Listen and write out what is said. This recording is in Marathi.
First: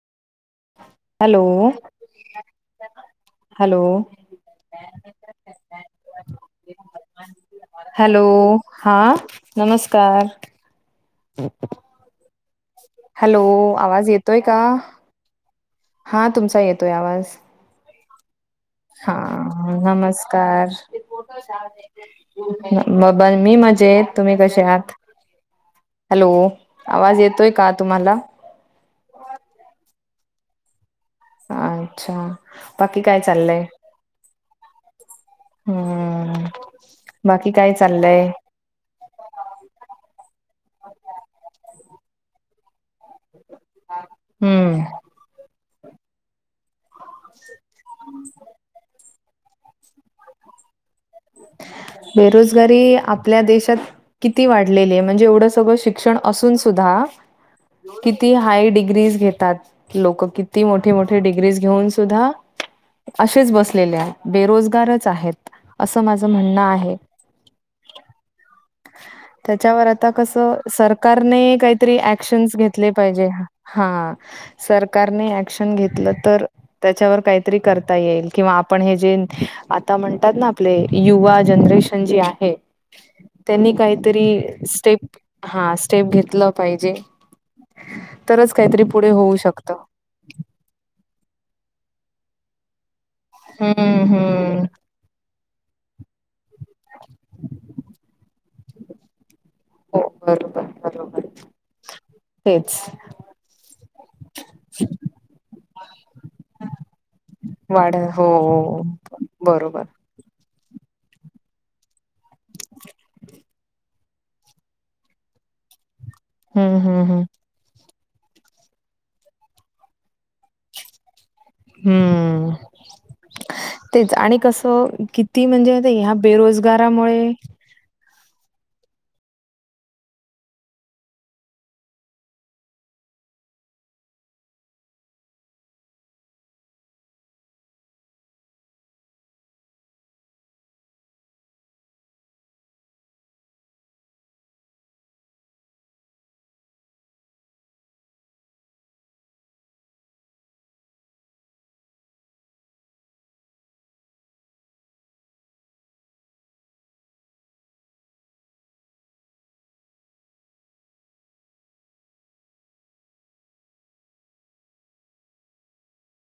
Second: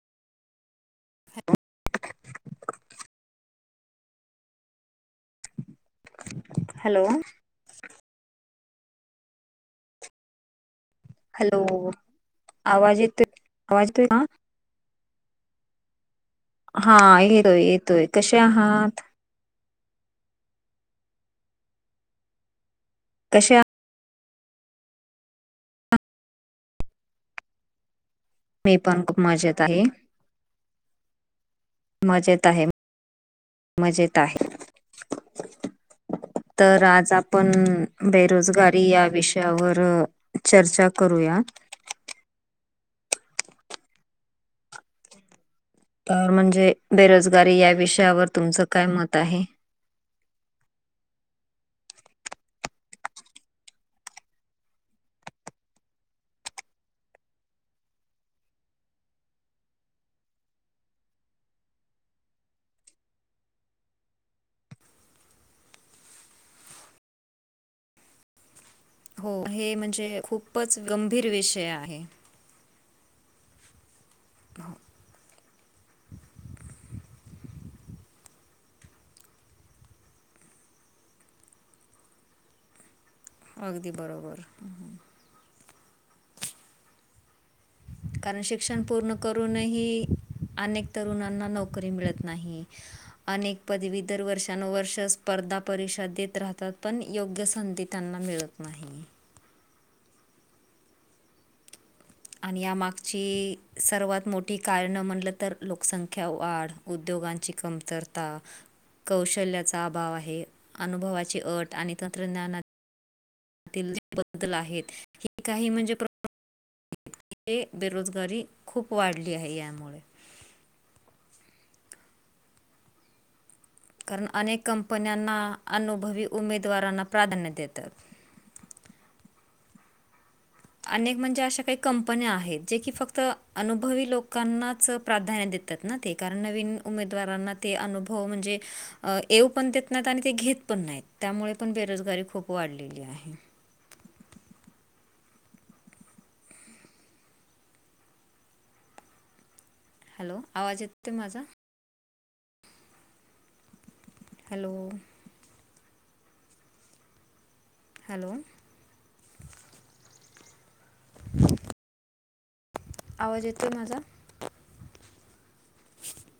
हॅलो हॅलो हॅलो हॅलो हा नमस्कार हॅलो हॅलो आवाज येतोय का हा तुमचा येतोय हा आवाज येतोय येतोय कसे आहात हा नमस्कार ब कसे मी आहात? मजेत तुम्ही कसे आहात हॅलो आवाज येतोय का तुम्हाला मी पण खूप मजेत आहे अच्छा मेत आहे बाकी काय चाललंय मजेत आहे हम्म तर आज बाकी आपण काय चाललंय बेरोजगार तरी या विषयावर चर्चा करूया हम्म तर म्हणजे बेरोजगारी या विषयावर तुमचं काय मत आहे बेरोजगारी आपल्या देशात किती वाढलेले म्हणजे एवढं सगळं शिक्षण असून सुद्धा किती हाय डिग्रीज घेतात लोक किती मोठे मोठे डिग्रीज घेऊन सुद्धा असेच बसलेले आहेत बेरोजगारच आहेत अस माझं म्हणणं आहे हो हे त्याच्यावर आता म्हणजे कस खूपच गंभीर सरकारने विषय काहीतरी आहे घेतले पाहिजे हा सरकारने ऍक्शन घेतलं तर त्याच्यावर काहीतरी करता येईल किंवा आपण हे जे आता म्हणतात ना आपले युवा जनरेशन जे आहे त्यांनी अगदी काहीतरी बरोबर स्टेप हा स्टेप घेतलं पाहिजे कारण तरच शिक्षण काहीतरी पुढे पूर्ण होऊ शकत करूनही अनेक तरुणांना नोकरी मिळत नाही अनेक पदवी हम्म तर हम्म वर्षानुवर्ष स्पर्धा परीक्षा देत राहतात पण योग्य संधी त्यांना मिळत नाही हो बरोबर बरोबर आणि तेच यामागची सर्वात मोठी कारणं म्हटलं तर लोकसंख्या वाढ उद्योगांची वाढ हो कमतरता कौशल्याचा बरोबर अभाव आहे अनुभवाची अट आणि तंत्रज्ञानाची [inaudible] काही म्हणजे हा हा हा ते बेरोजगारी खूप वाढली आहे यामुळे हम्म तेच कारण आणि अनेक कसं कंपन्यांना किती म्हणजे ह्या अनुभवी उमेदवारांना बेरोजगारामुळे प्राधान्य देतात अनेक म्हणजे अशा काही कंपन्या आहेत जे की फक्त अनुभवी लोकांनाच प्राधान्य देत त ना ते कारण नवीन उमेदवारांना ते अनुभव म्हणजे येऊ पण देत नाहीत आणि ते घेत पण नाहीत त्यामुळे पण बेरोजगारी खूप वाढलेली आहे हॅलो आवाज येतो माझा हॅलो हॅलो आवाज येतोय माझा [inaudible]